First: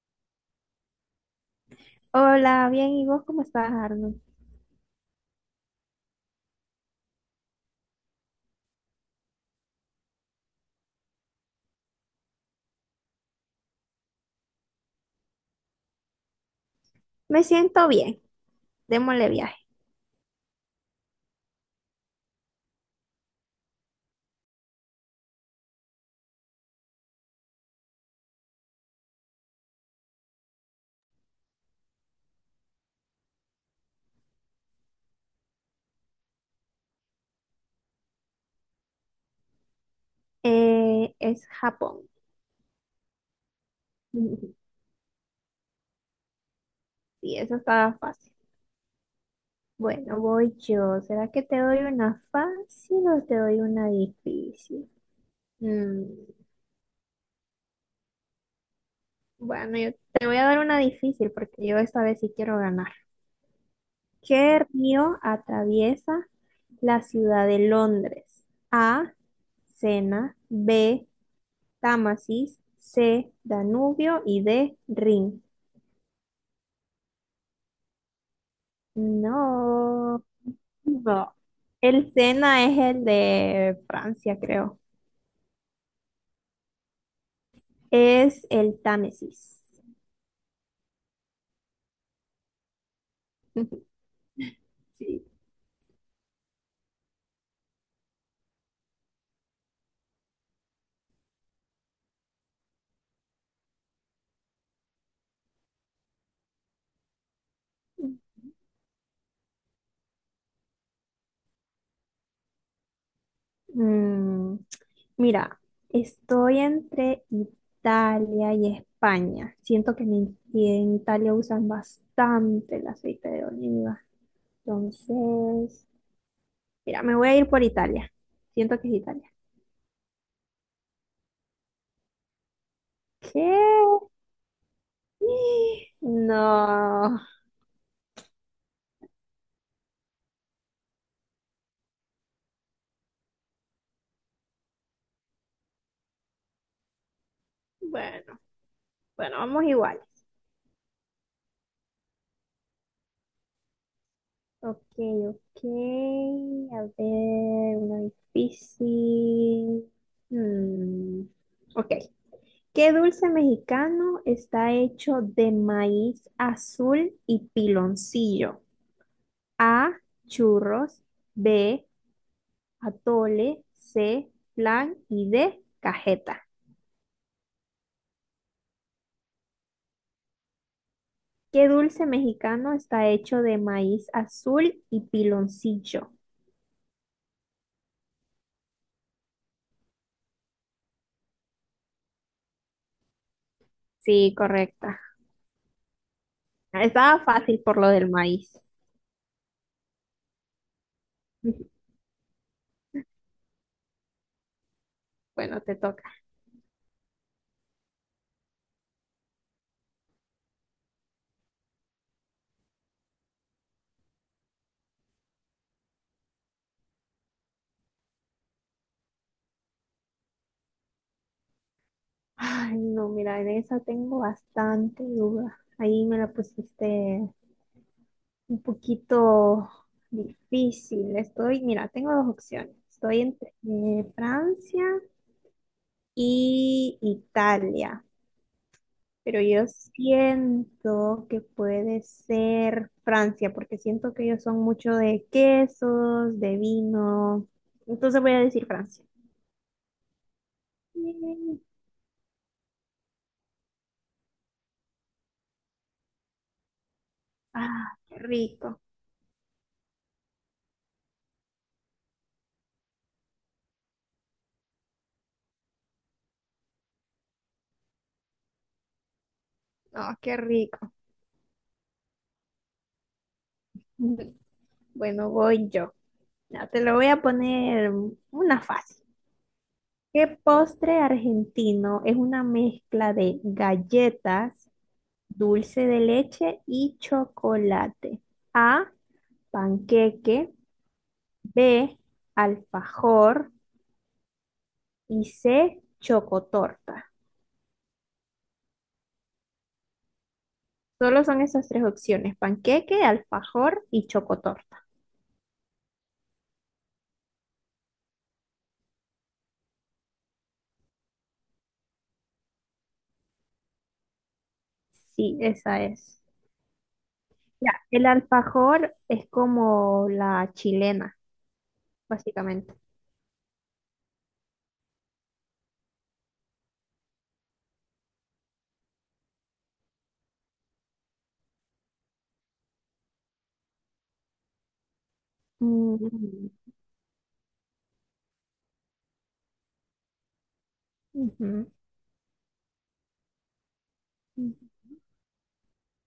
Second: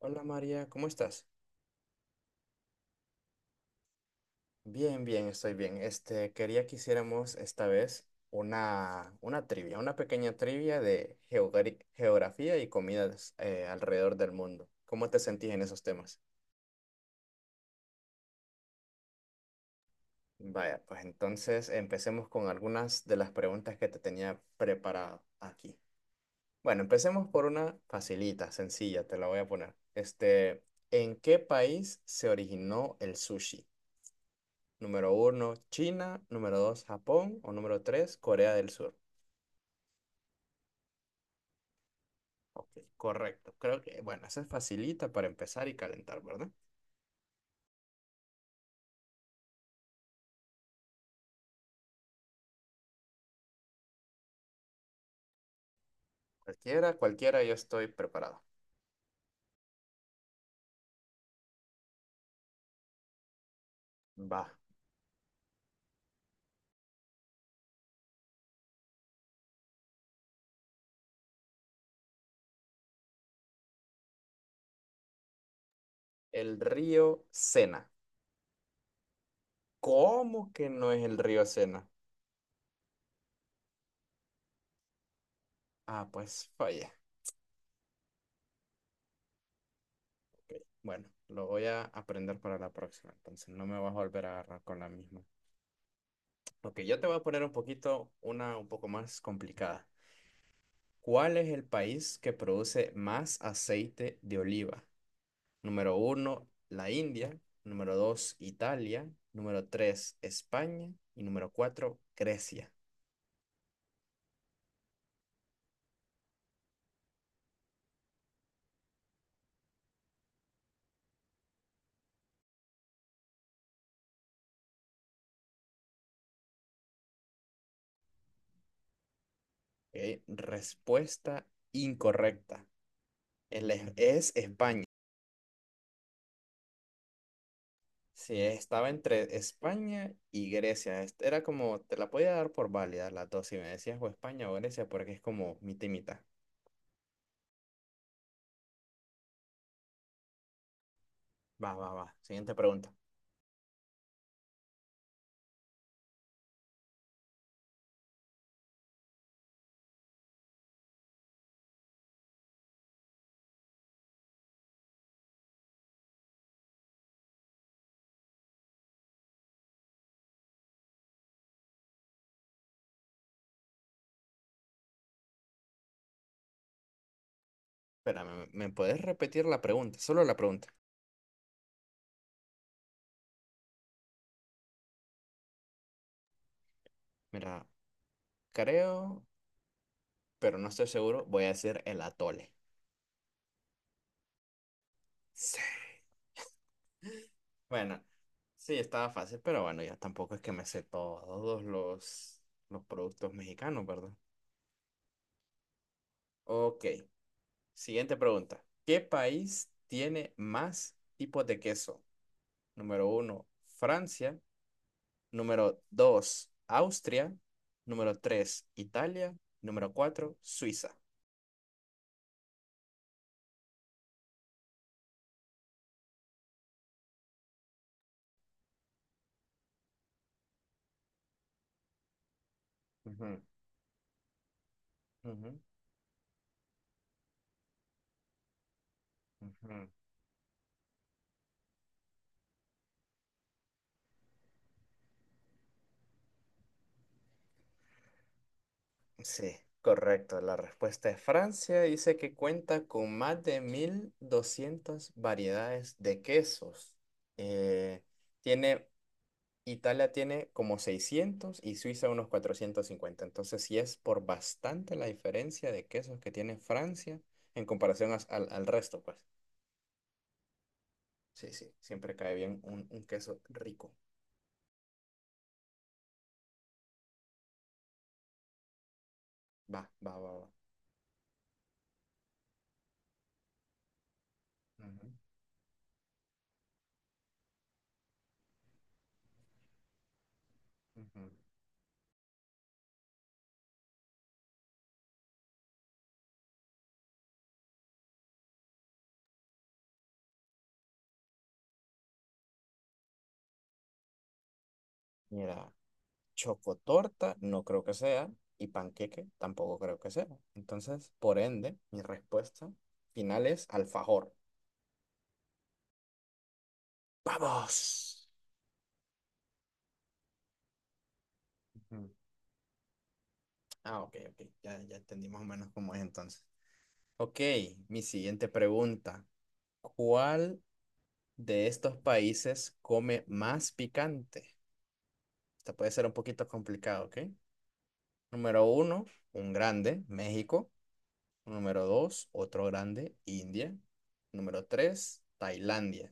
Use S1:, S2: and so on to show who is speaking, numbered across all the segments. S1: Hola María, ¿cómo estás?
S2: Hola, bien, ¿y vos cómo estás, Arnold?
S1: Bien, bien, estoy bien. Quería que hiciéramos esta vez una trivia, una pequeña trivia de geografía y comidas alrededor del mundo. ¿Cómo te sentís en esos temas?
S2: Me siento bien, démosle viaje.
S1: Vaya, pues entonces empecemos con algunas de las preguntas que te tenía preparado aquí. Bueno, empecemos por una facilita, sencilla, te la voy a poner. ¿En qué país se originó el sushi? Número uno, China. Número dos, Japón. O número tres, Corea del Sur.
S2: Es Japón.
S1: Ok, correcto. Creo que, bueno, eso es facilita para empezar y calentar, ¿verdad?
S2: Sí, eso estaba fácil. Bueno, voy yo. ¿Será que te doy una fácil o te doy una difícil? Mm,
S1: Cualquiera, cualquiera, yo estoy preparado.
S2: bueno, yo te voy a dar una difícil porque yo esta vez sí quiero ganar.
S1: Va.
S2: ¿Qué río atraviesa la ciudad de Londres? A, Sena, B, Támesis, C, Danubio y D, Rin.
S1: El río Sena.
S2: No,
S1: ¿Cómo que no es el
S2: no.
S1: río Sena?
S2: El Sena es el de Francia, creo.
S1: Ah, pues fallé.
S2: Es el Támesis.
S1: Bueno, lo voy a aprender para la próxima. Entonces no me vas a volver a agarrar con la misma.
S2: Sí.
S1: Ok, yo te voy a poner un poquito, una un poco más complicada. ¿Cuál es el país que produce más aceite de oliva? Número uno, la India. Número dos, Italia. Número tres, España. Y número cuatro, Grecia.
S2: Mm, mira, estoy entre Italia y España. Siento que en Italia usan bastante el aceite de oliva. Entonces, mira, me voy a ir por Italia. Siento que es Italia.
S1: Ok, respuesta incorrecta.
S2: ¿Qué?
S1: Es España.
S2: No.
S1: Sí, estaba entre España y Grecia. Era como, te la podía dar por válida las dos, si me decías o España o Grecia, porque es como mitad y mitad.
S2: Bueno, bueno, vamos igual.
S1: Va, va, va. Siguiente pregunta.
S2: Ok, ok. A ver, una difícil. Mm, Ok. ¿Qué dulce mexicano está hecho de maíz azul y piloncillo? A, churros, B, atole, C, flan y D, cajeta.
S1: Espérame, ¿me puedes repetir la pregunta? Solo la pregunta.
S2: ¿Qué dulce mexicano está hecho de maíz azul y piloncillo?
S1: Mira, creo, pero no estoy seguro, voy a decir el atole.
S2: Sí, correcta.
S1: Sí.
S2: Estaba fácil por lo
S1: Bueno,
S2: del maíz.
S1: sí, estaba fácil, pero bueno, ya tampoco es que me sé todos los productos mexicanos, ¿verdad?
S2: Bueno, te toca.
S1: Ok, siguiente pregunta. ¿Qué país tiene más tipos de queso? Número uno, Francia. Número dos, Austria. Número tres, Italia. Número cuatro, Suiza.
S2: Ay, no, mira, en esa tengo bastante duda. Ahí me la pusiste un poquito difícil. Estoy, mira, tengo dos opciones. Estoy
S1: Ujú,
S2: entre Francia
S1: ujú,
S2: y Italia, pero yo
S1: ujú.
S2: siento que puede ser Francia, porque siento que ellos son mucho de quesos, de vino. Entonces voy a decir Francia.
S1: Sí, correcto. La respuesta es
S2: Mm,
S1: Francia. Dice que cuenta con más de 1200 variedades de quesos. Eh,
S2: Ah, qué rico.
S1: tiene, Italia tiene como 600 y Suiza unos 450. Entonces sí es por bastante la diferencia de quesos que tiene Francia en comparación al resto, pues.
S2: No, qué rico.
S1: Sí, sí, siempre cae bien un queso rico.
S2: Bueno, voy yo. Ya, te lo voy a poner una fácil.
S1: Va, va,
S2: ¿Qué
S1: va, va.
S2: postre argentino es una mezcla de galletas,
S1: Ujú,
S2: dulce de leche y chocolate? A, panqueque,
S1: ujú.
S2: B, alfajor y C, chocotorta. Solo son esas tres opciones, panqueque, alfajor y chocotorta.
S1: Mira. Chocotorta no creo que sea y panqueque tampoco creo que sea. Entonces, por ende, mi respuesta final es alfajor.
S2: Sí, esa es. Ya, el
S1: ¡Vamos!
S2: alfajor es como la chilena,
S1: Ujú.
S2: básicamente.
S1: Ah, ok, ok. Ya, ya entendí más o menos cómo es entonces. Ok, mi siguiente pregunta. ¿Cuál de estos países come más picante? Esta puede ser un poquito
S2: Mm,
S1: complicado, ¿ok? Número uno, un grande, México.
S2: ujú.
S1: Número dos, otro grande, India. Número tres, Tailandia.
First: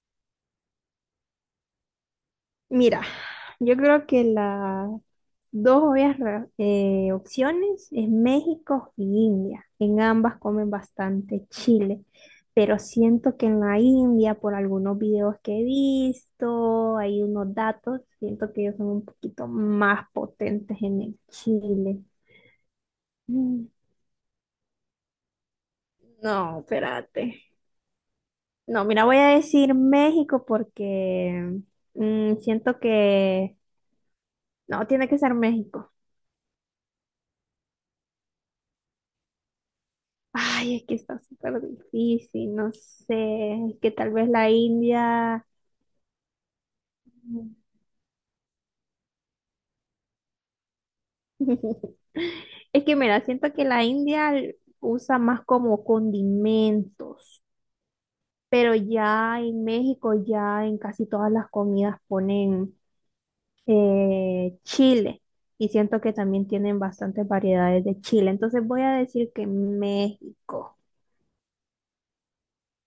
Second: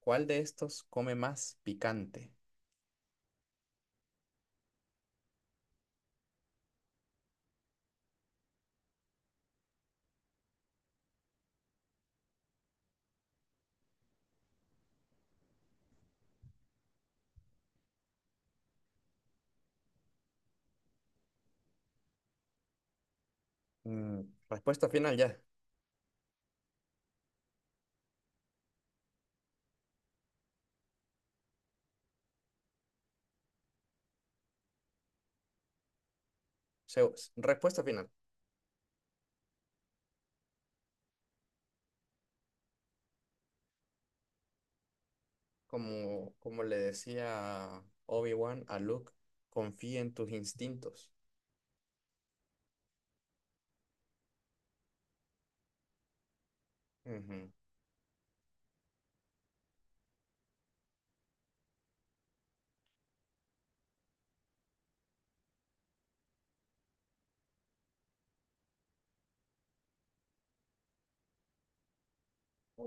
S1: ¿Cuál de estos come más picante?
S2: Mira, yo creo que las dos obvias opciones es México y India. En ambas comen bastante chile, pero siento que en la India, por algunos videos que he visto, hay unos datos, siento que ellos son un poquito más potentes en el chile. Mm,
S1: Mm, Respuesta final ya.
S2: No, espérate. No, mira, voy a decir México porque siento que... No, tiene que ser México.
S1: Respuesta final.
S2: Ay, es que está súper difícil, no sé, es que tal vez la India...
S1: Como le decía Obi-Wan a Luke, confía en tus instintos.
S2: Es que mira, siento que la India usa más como condimentos,
S1: Ujú.
S2: pero ya en México, ya en casi todas las comidas ponen chile y siento que también tienen bastantes variedades de chile. Entonces voy a decir que México.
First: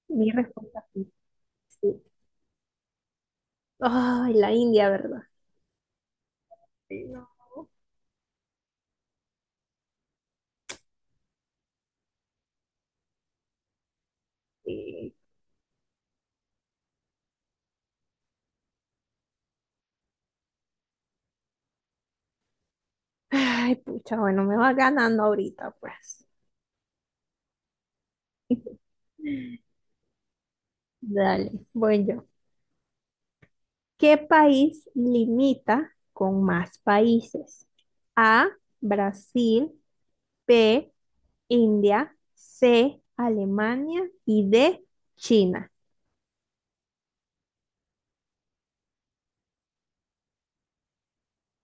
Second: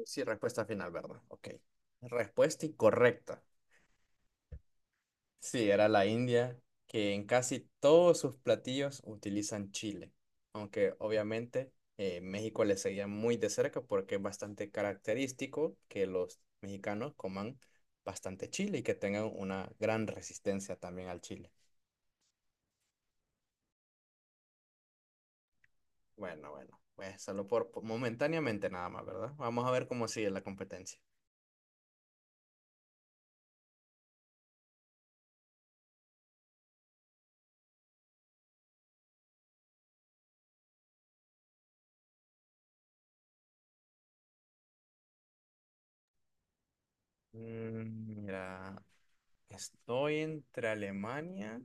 S1: Sí,
S2: Mi
S1: respuesta
S2: respuesta
S1: final,
S2: es
S1: ¿verdad? Ok.
S2: sí.
S1: Respuesta incorrecta.
S2: Ay, la India, ¿verdad?
S1: Sí, era la India,
S2: Sí,
S1: que en
S2: No.
S1: casi todos sus platillos utilizan chile, aunque obviamente México le seguía muy de cerca porque es bastante
S2: Sí.
S1: característico que los mexicanos coman bastante chile y que tengan una gran resistencia también al chile.
S2: Ay, pucha, bueno, me va ganando ahorita, pues.
S1: Bueno, bueno, pues solo por momentáneamente nada más, ¿verdad? Vamos a ver cómo sigue la competencia.
S2: Dale, voy yo. ¿Qué país limita con más países? A, Brasil, B, India, C, Alemania y D, China.
S1: Mira, estoy entre Alemania,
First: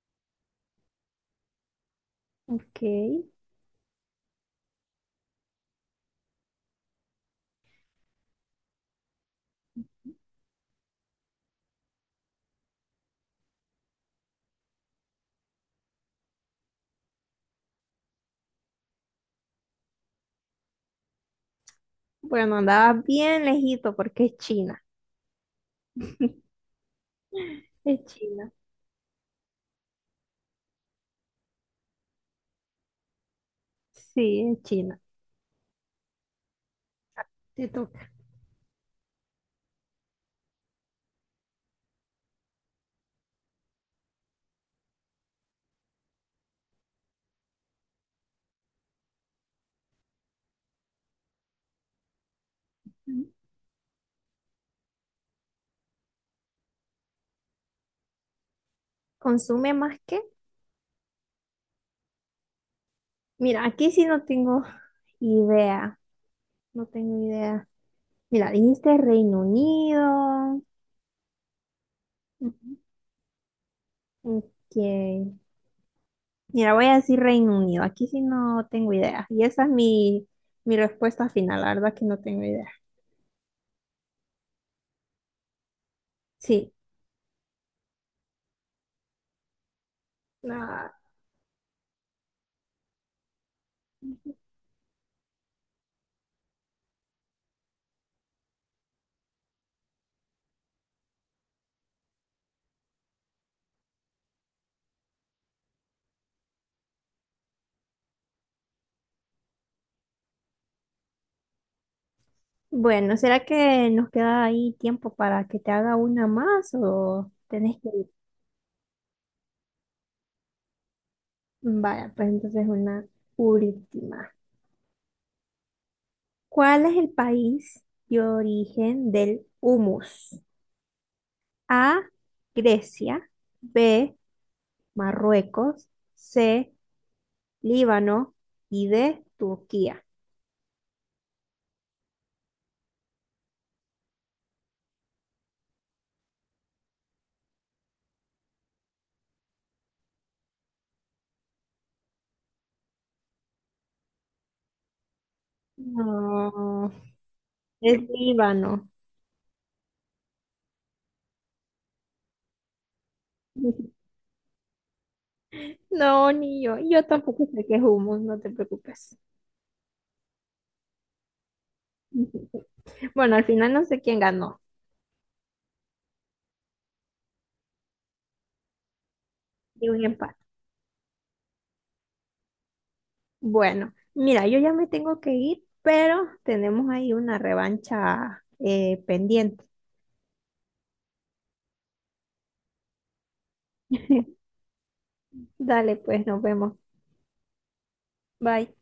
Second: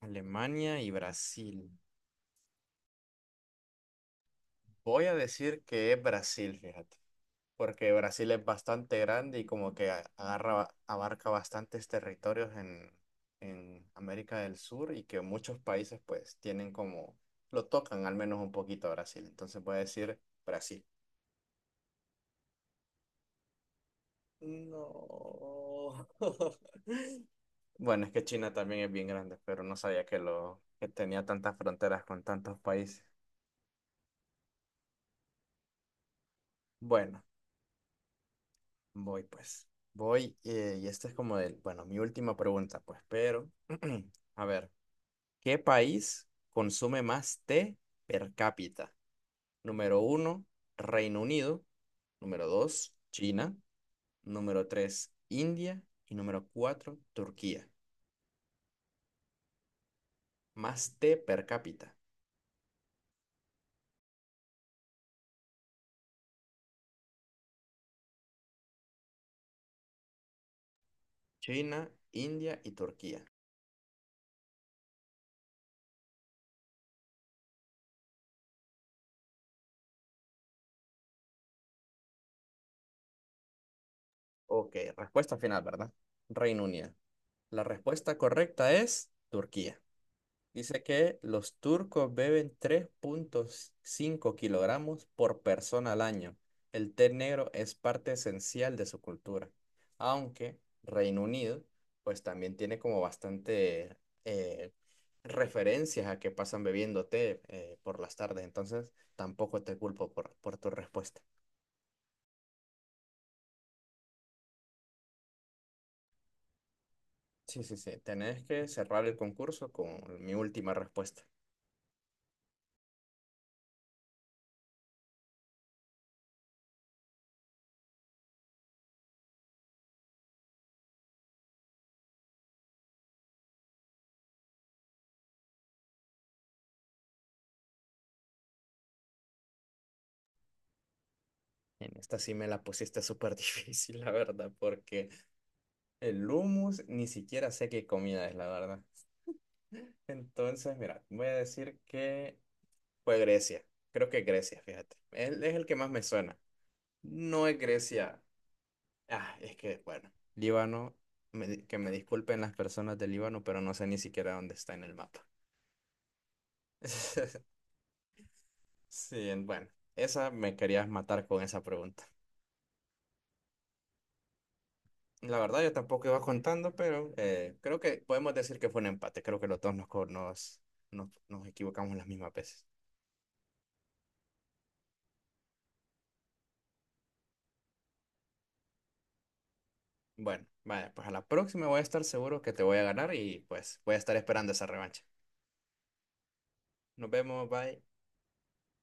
S1: Y Brasil.
S2: Ok.
S1: Voy a decir que es Brasil, fíjate, porque Brasil es bastante grande y como que agarra, abarca bastantes territorios en, América del Sur y que muchos países pues tienen como, lo tocan al menos un poquito a Brasil. Entonces voy a decir Brasil.
S2: Bueno, andaba bien lejito porque es China.
S1: No.
S2: Es
S1: Bueno, es que China
S2: China.
S1: también es bien grande, pero no sabía que tenía tantas fronteras con tantos países.
S2: Sí, es China.
S1: Bueno.
S2: Te toca.
S1: Voy pues, voy y esta es como el, bueno, mi última pregunta pues, pero a ver, ¿qué país consume más té per cápita? Número uno, Reino Unido. Número dos, China. Número tres, India. Y número cuatro, Turquía.
S2: ¿Consume más que?
S1: Más té per cápita.
S2: Mira, aquí sí no tengo idea. No tengo idea. Mira, dijiste Reino Unido.
S1: China, India y
S2: Ujú.
S1: Turquía.
S2: Ok. Mira, voy a decir Reino Unido. Aquí sí no tengo idea. Y esa es mi respuesta final. La verdad que no tengo idea.
S1: Ok, respuesta final, ¿verdad? Reino
S2: Sí.
S1: Unido. La respuesta correcta es Turquía. Dice
S2: Ah,
S1: que los turcos beben 3,5 kilogramos por persona al año. El té negro es parte esencial de su cultura, aunque Reino Unido pues también tiene como bastante eh, referencias a que pasan bebiendo té por las tardes, entonces tampoco te culpo por tu respuesta.
S2: bueno, ¿será que nos queda ahí tiempo para que te haga una más o
S1: Sí, sí,
S2: tenés que
S1: sí,
S2: ir?
S1: tenés que cerrar el concurso con mi última respuesta.
S2: Vaya, pues entonces una última. ¿Cuál es el país de origen del humus? A, Grecia. B, Marruecos. C, Líbano y de Turquía.
S1: En esta sí me la pusiste súper difícil, la verdad, porque el hummus, ni siquiera sé qué comida es, la verdad. Entonces, mira, voy a decir que fue Grecia. Creo que Grecia, fíjate. Él es el que más me suena.
S2: No,
S1: No es
S2: es
S1: Grecia.
S2: Líbano.
S1: Ah, es que, bueno, Líbano, que me disculpen las personas de Líbano, pero no sé ni siquiera dónde está en el mapa.
S2: No, ni yo. Yo tampoco sé qué es humus, no te preocupes.
S1: Sí, bueno, esa me querías matar con esa pregunta.
S2: Bueno, al final no sé quién ganó.
S1: La verdad, yo tampoco iba contando, pero creo que podemos decir que fue un empate. Creo que los dos nos,
S2: Y un
S1: co-
S2: empate.
S1: nos, nos, nos equivocamos las mismas veces.
S2: Bueno, mira, yo ya me tengo que ir, pero tenemos ahí una revancha pendiente.
S1: Bueno, vaya, pues a la próxima voy a estar seguro que te voy a ganar y pues voy a estar esperando esa revancha.
S2: Dale, pues nos vemos.
S1: Nos vemos, bye.
S2: Bye.